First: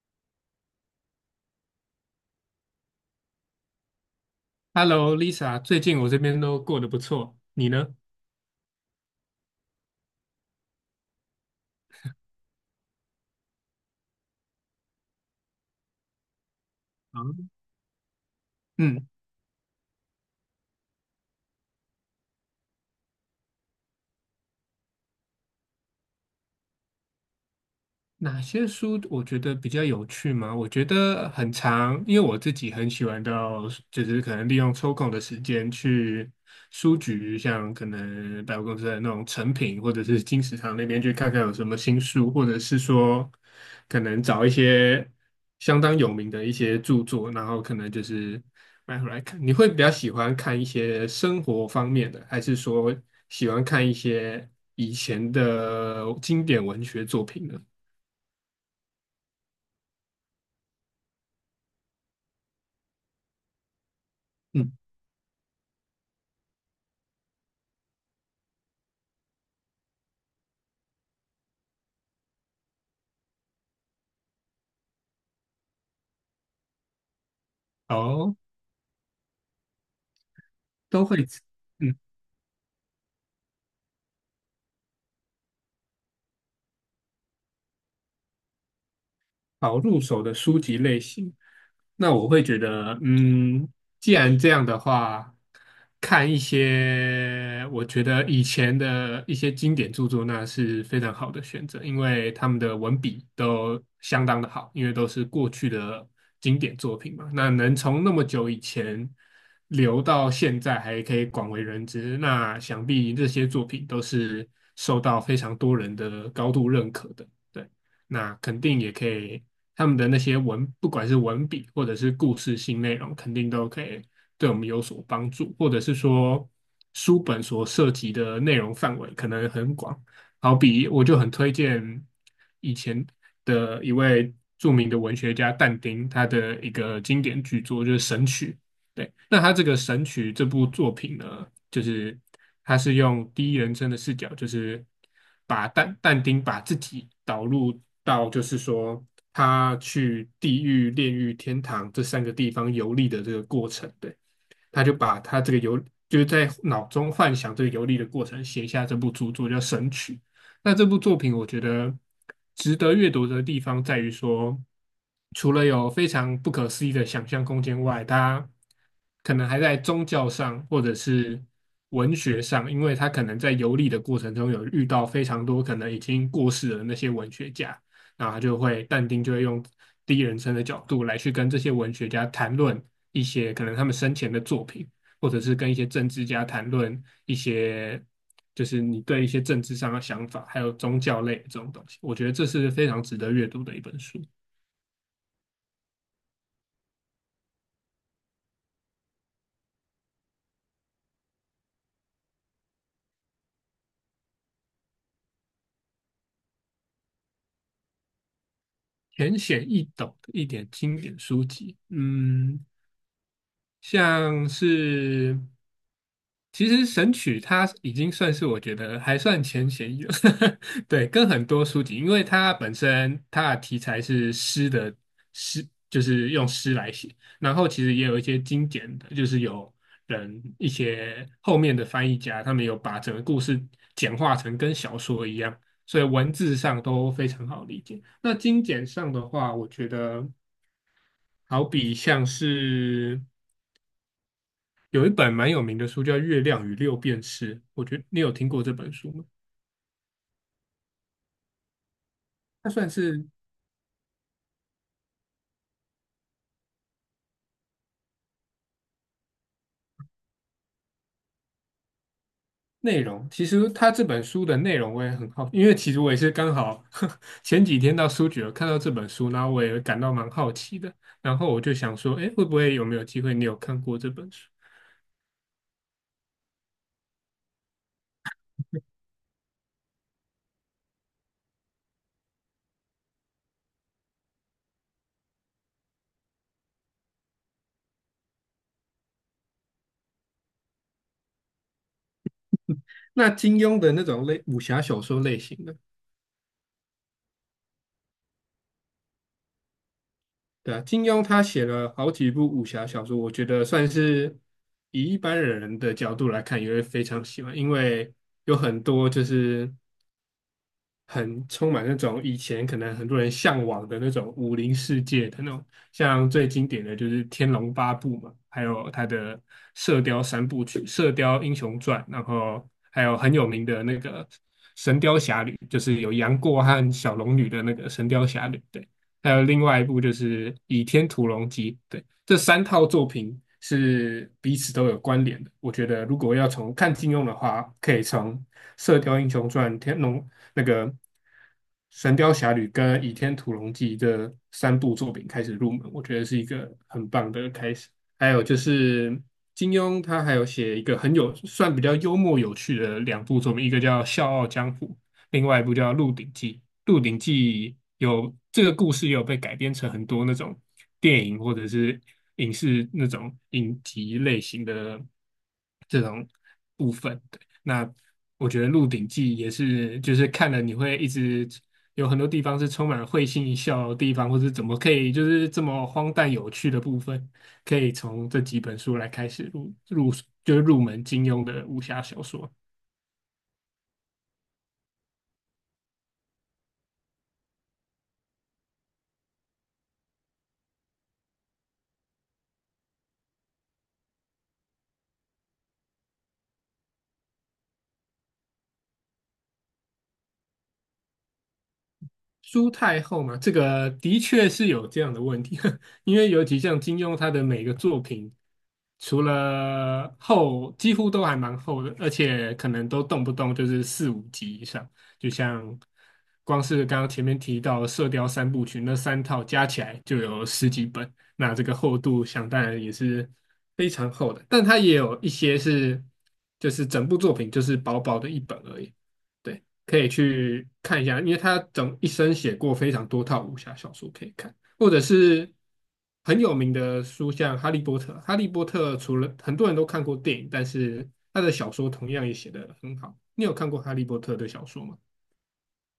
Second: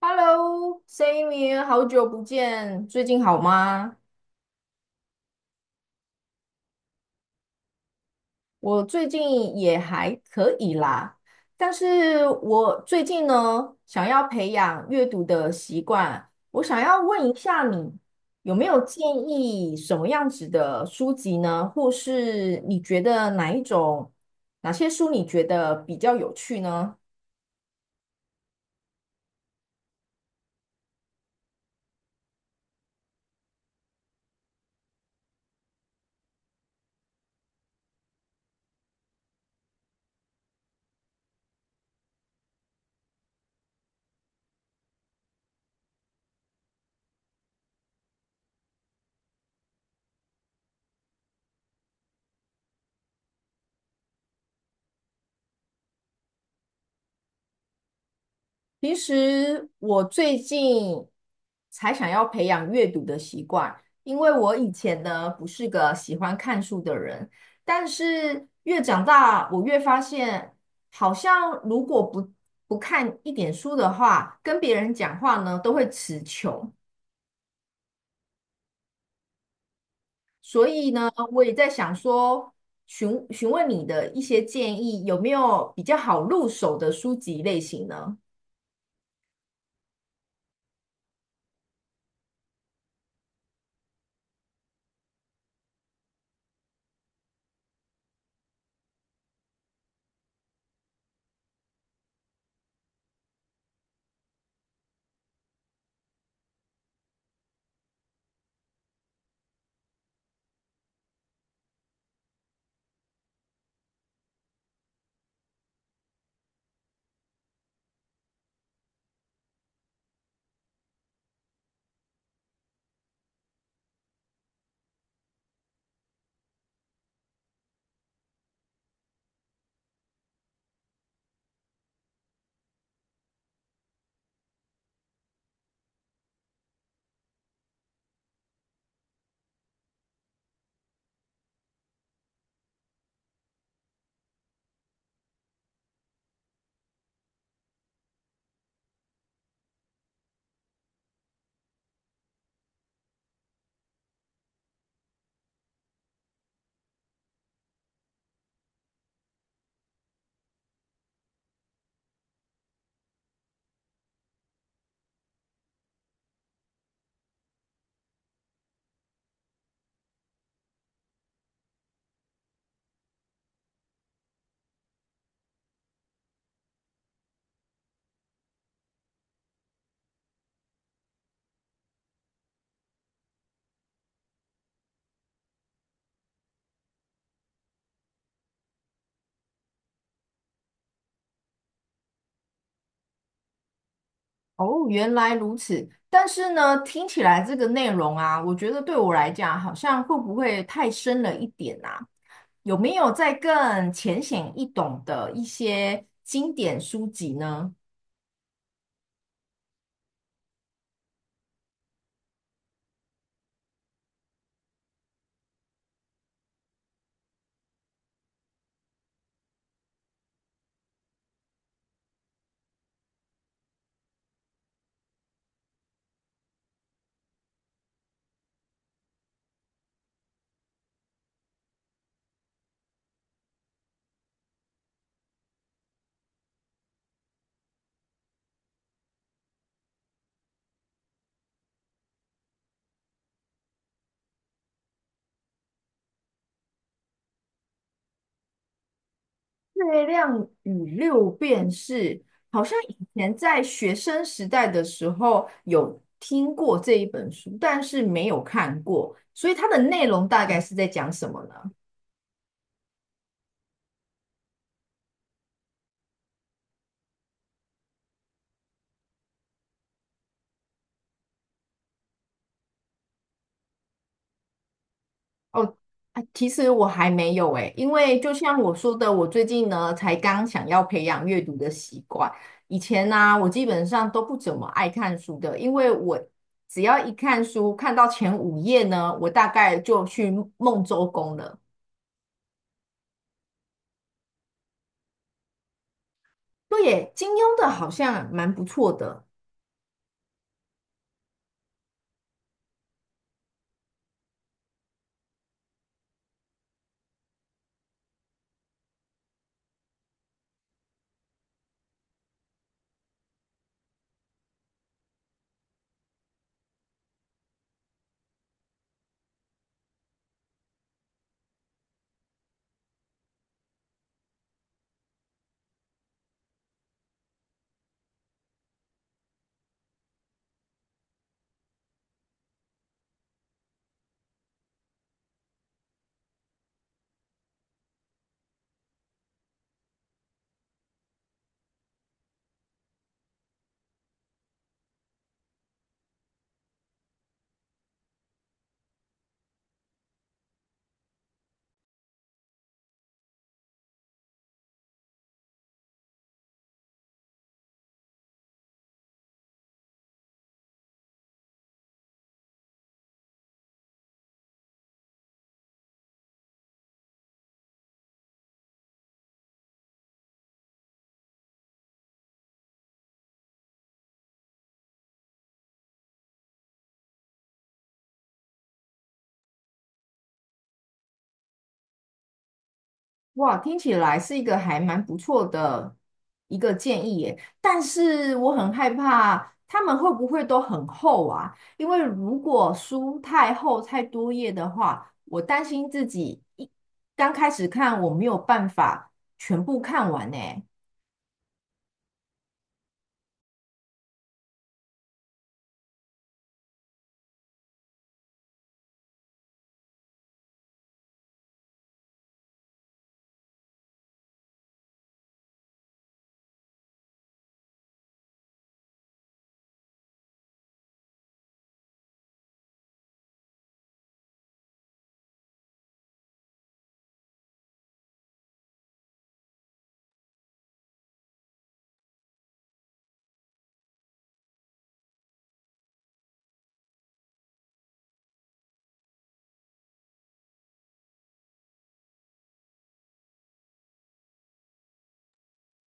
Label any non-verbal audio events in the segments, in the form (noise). Hello, Sammy，好久不见，最近好吗？Hello，Lisa，最近我这边都过得不错，你呢？我最近也还可以啦，但是我最近呢，想要培养阅读的习惯，我想要啊，问一下你，有没有建嗯，议什么样子的书籍呢？或是你觉得哪一种，哪些书你觉得比较有趣呢？哪些书我觉得比较有趣吗？我觉得很长，因为我自己很喜欢到，就是可能利用抽空的时间去书局，像可能百货公司的那种成品，或者是金石堂那边去看看有什么新书，或者是说可能找一些相当有名的一些著作，然后可能就是买回来看。你会比较喜欢看一些生活方面的，还是说喜欢看一些以前的经典文学作品呢？其实我最近才想要培养阅读的习惯，因为我以嗯。前呢不是个喜欢看书的人，但是越长大，我越发现，好像如果不看一点书的话，跟别人讲话呢都会词穷，哦，所以都呢，会吃，我也在想嗯，说，询问你的一些建议，有没有比较好入手的书籍类型呢？好入手的书籍类型，那我会觉得，嗯，既然这样的话，看一些我觉得以前的一些经典著作，那是非常好的选择，因为他们的文笔都相当的好，因为都是过去的经典作品嘛。那能从那么久以前留到现在，还可以广为人知，那想必这些作品都是受到非常多人的高度认可的。对。那肯定也可以他们的那些文，不管是文笔或者是故事性内容，肯定都可以对我们有所帮助，或者是说书本所涉及的内容范围可能很广。好比我就很推荐以前的一位著名的文学家但丁，他的一个经典巨作就是《神曲》，对，那他这个《神曲》这部作品呢，就是他是用第一人称的视角，就是把但丁把自己导入到，就是说他去地狱、炼狱、天堂这三个地方游历的这个过程。对，他就把他这个游就是在脑中幻想这个游历的过程，写下这部著作叫《神曲》。那这部作品，我觉得值得阅读的地方在于说，除了有非常不可思议的想象空间外，他可能还在宗教上或者是文学上，因为他可能在游历的过程中有遇到非常多可能已经过世的那些文学家，然后他就会但丁就会用第一人称的角度来去跟这些文学家谈论。一些可能他们生前的作品，或者是跟一些政治家谈论一些，就是你对一些政治上的想法，还有宗教类的这种东西，我觉得这是非常值得阅读的一本书，哦，原来如此。但是呢，听起来这个内容啊，我觉得对我来讲，好像会不会太深了一点啊？有没有再更浅显易懂的一些经典书籍呢？浅显易懂的一点经典书籍。嗯，像是其实《神曲》它已经算是我觉得还算前显有，(laughs) 对，跟很多书籍，因为它本身它的题材是诗，就是用诗来写，然后其实也有一些精简的，就是有人一些后面的翻译家，他们有把整个故事简化成跟小说一样，所以文字上都非常好理解。那精简上的话，我觉得好比像是。有一本蛮有名的书叫《月亮与六便士》，我觉得你有听过这本书吗？《月亮与六便士》好它像算以是前在学生时代的时候有听过这一本书，但是没有看过，所以它的内容大概是在讲什么呢？内容，其实它这本书的内容我也很好，因为其实我也是刚好 (laughs) 前几天到书局有看到这本书，然后我也感到蛮好奇的，然后我就想说，哎，会不会有没有机会你有看过这本书？哦，啊，其实我还没有诶，因为就像我说的，我最近呢才刚想要培养阅读的习惯。以前呢、我基本上都不怎么爱看书的，因为我只要一看书，看到前五页呢，我大概就去梦周公了。那金庸的那种类武侠小说类型的，对耶，金庸的好像蛮不错的。对啊，金庸他写了好几部武侠小说，我觉得算是以一般人的角度来看，也会非常喜欢，因为有很多就是很充满那种以前可能很多人向往的那种武林世界的那种，像最经典的就是《天龙八部》嘛，还有他的《射雕三部曲》《射雕英雄传》，然后还有很有名的那个《神雕侠侣》，就是有杨过和小龙女的那个《神雕侠侣》，对，还有另外一部就是《倚天屠龙记》，对，这三套作品是彼此都有关联的。我觉得如果要从看金庸的话，可以从《射雕英雄传》、《天龙》那个《神雕侠侣》跟《倚天屠龙记》这三部作品开始入门，我觉得是一个很棒的开始。还有就是金庸，他还有写一个很有算比较幽默有趣的两部作品，一个叫《笑傲江湖》，另外一部叫《鹿鼎记》。《鹿鼎记》有这个故事也有被改编成很多那种电影或者是影视那种影集类型的这种部分。那我觉得《鹿鼎记》也是，就是看了你会一直有很多地方是充满会心一笑的地方，或是怎么可以就是这么荒诞有趣的部分，可以从这几本书来开始就是入门金庸的武侠小说。哇，听起来是一个还蛮不错的一个建议耶，但是我很害怕他们会不会都很厚啊？因为如果书太厚太多页的话，我担心自己一刚开始看我没有办法全部看完呢。苏太后嘛，这个的确是有这样的问题，(laughs) 因为尤其像金庸他的每个作品，除了厚，几乎都还蛮厚的，而且可能都动不动就是四五集以上，就像光是刚刚前面提到的《射雕三部曲》那三套加起来就有十几本，那这个厚度想当然也是非常厚的，但它也有一些是就是整部作品就是薄薄的一本而已。对。可以去看一下，因为他整一生写过非常多套武侠小说可以看，或者是很有名的书，像《哈利波特》。《哈利波特》除了很多人都看过电影，但是他的小说同样也写得很好。你有看过《哈利波特》的小说吗？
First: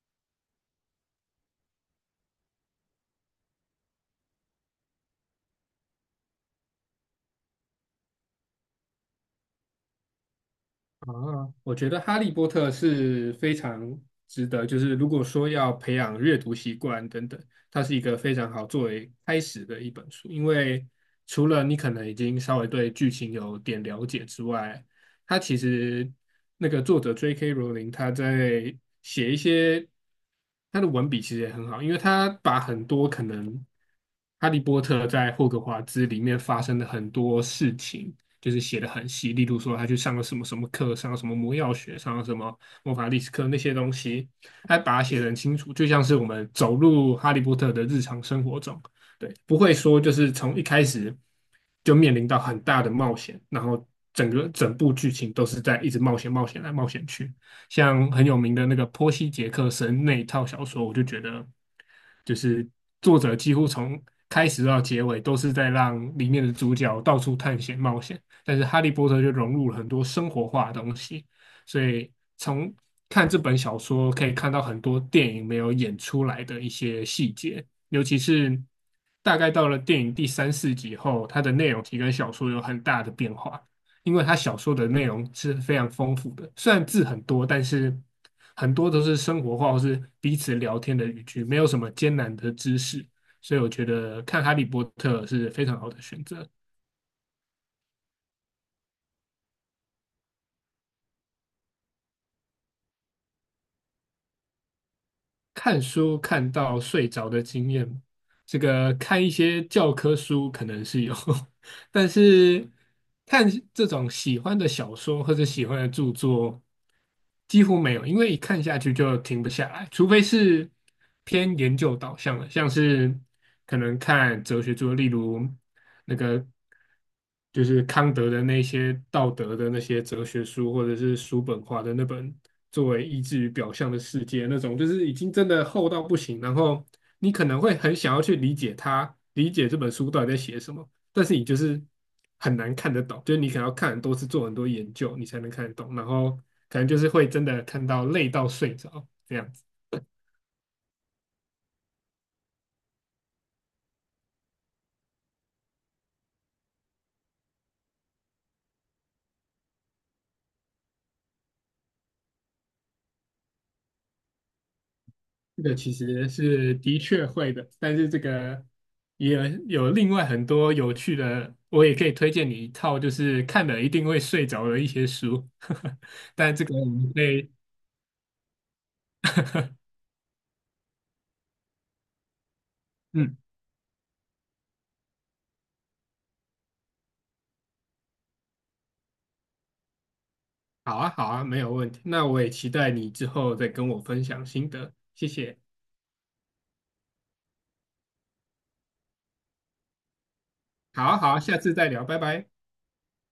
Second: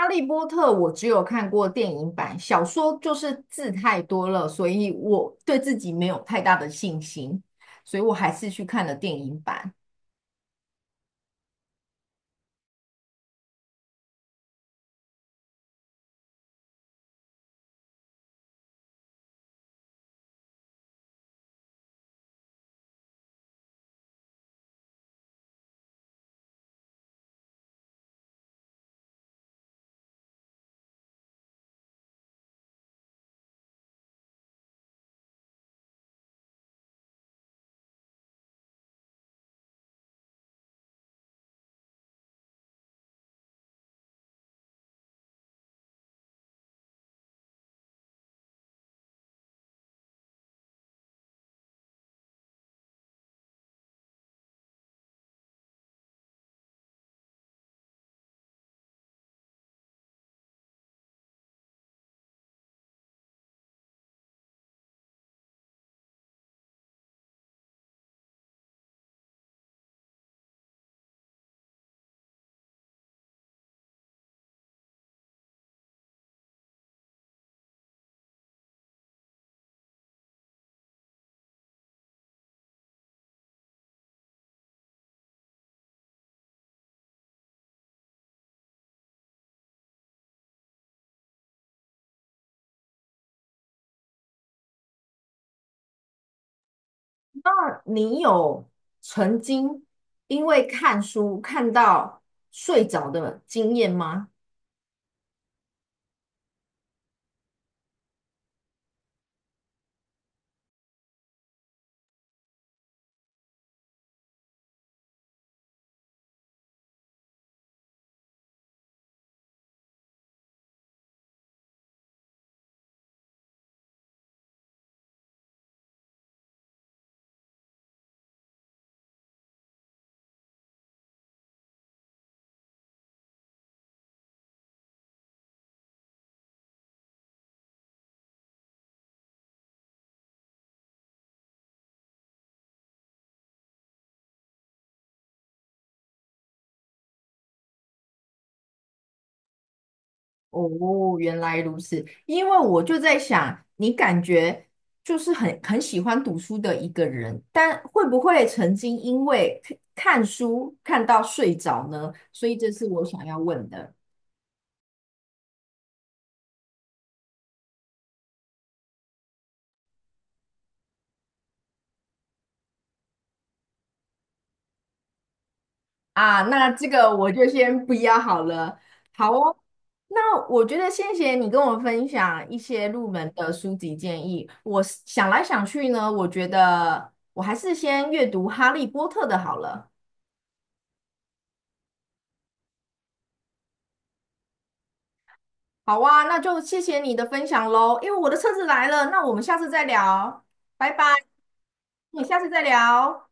《哈利波特》我只有看过电影版，小说就是字太多了，所以我对自己没有太大的信心，所以我还是去看了电影版。啊，我觉得《哈利波特》是非常值得，就是如果说要培养阅读习惯等等，它是一个非常好作为开始的一本书。因为除了你可能已经稍微对剧情有点了解之外，它其实那个作者 J.K. 罗琳他在写一些他的文笔其实也很好，因为他把很多可能《哈利波特》在霍格华兹里面发生的很多事情。就是写的很细，例如说他去上了什么什么课，上了什么魔药学，上了什么魔法历史课那些东西，他把它写的很清楚，就像是我们走入哈利波特的日常生活中，对，不会说就是从一开始就面临到很大的冒险，然后整部剧情都是在一直冒险、冒险来冒险去。像很有名的那个波西·杰克森那一套小说，我就觉得就是作者几乎从开始到结尾都是在让里面的主角到处探险冒险，但是《哈利波特》就融入了很多生活化的东西，所以从看这本小说可以看到很多电影没有演出来的一些细节，尤其是大概到了电影第三四集后，它的内容其实跟小说有很大的变化，因为它小说的内容是非常丰富的，虽然字很多，但是很多都是生活化或是彼此聊天的语句，没有什么艰难的知识，所以我觉得看《哈利波特》是非常好的选择。你有曾经因为看书看到睡着的经验吗？看书看到睡着的经验吗？这个看一些教科书可能是有，(laughs) 但是看这种喜欢的小说或者喜欢的著作，几乎没有，因为一看下去就停不下来，除非是偏研究导向的，像是可能看哲学著作，例如那个就是康德的那些道德的那些哲学书，或者是叔本华的那本作为意志与表象的世界那种，就是已经真的厚到不行，然后你可能会很想要去理解它，理解这本书到底在写什么。但是你就是很难看得懂，就是你可能要看很多次，做很多研究，你才能看得懂。然后可能就是会真的看到累到睡着这样子。哦，原来如此。因为我就在想，你感觉就是很喜欢读书的一个人，但会不会曾经因为看书看到睡着呢？所以这是我想要问的。这个其实是的确会的，但是这个也有另外很多有趣的，我也可以推荐你一套，就是看了一定会睡着的一些书。(laughs) 啊，但这那个我这们个可我就以先不要好了。好哦，那我觉得谢谢你跟我分享一些入门嗯，的书籍建议。我是想来想去呢，我觉得我还是先阅读《哈利波特》的好了。好啊，好啊，没有问题。那我也期待你之后再跟我分享心得，谢谢。好啊，那就谢谢你的分享喽。因为我的车子来了，那我们下次再聊，拜好拜。啊，好啊，下次再聊，拜你下次拜。再聊。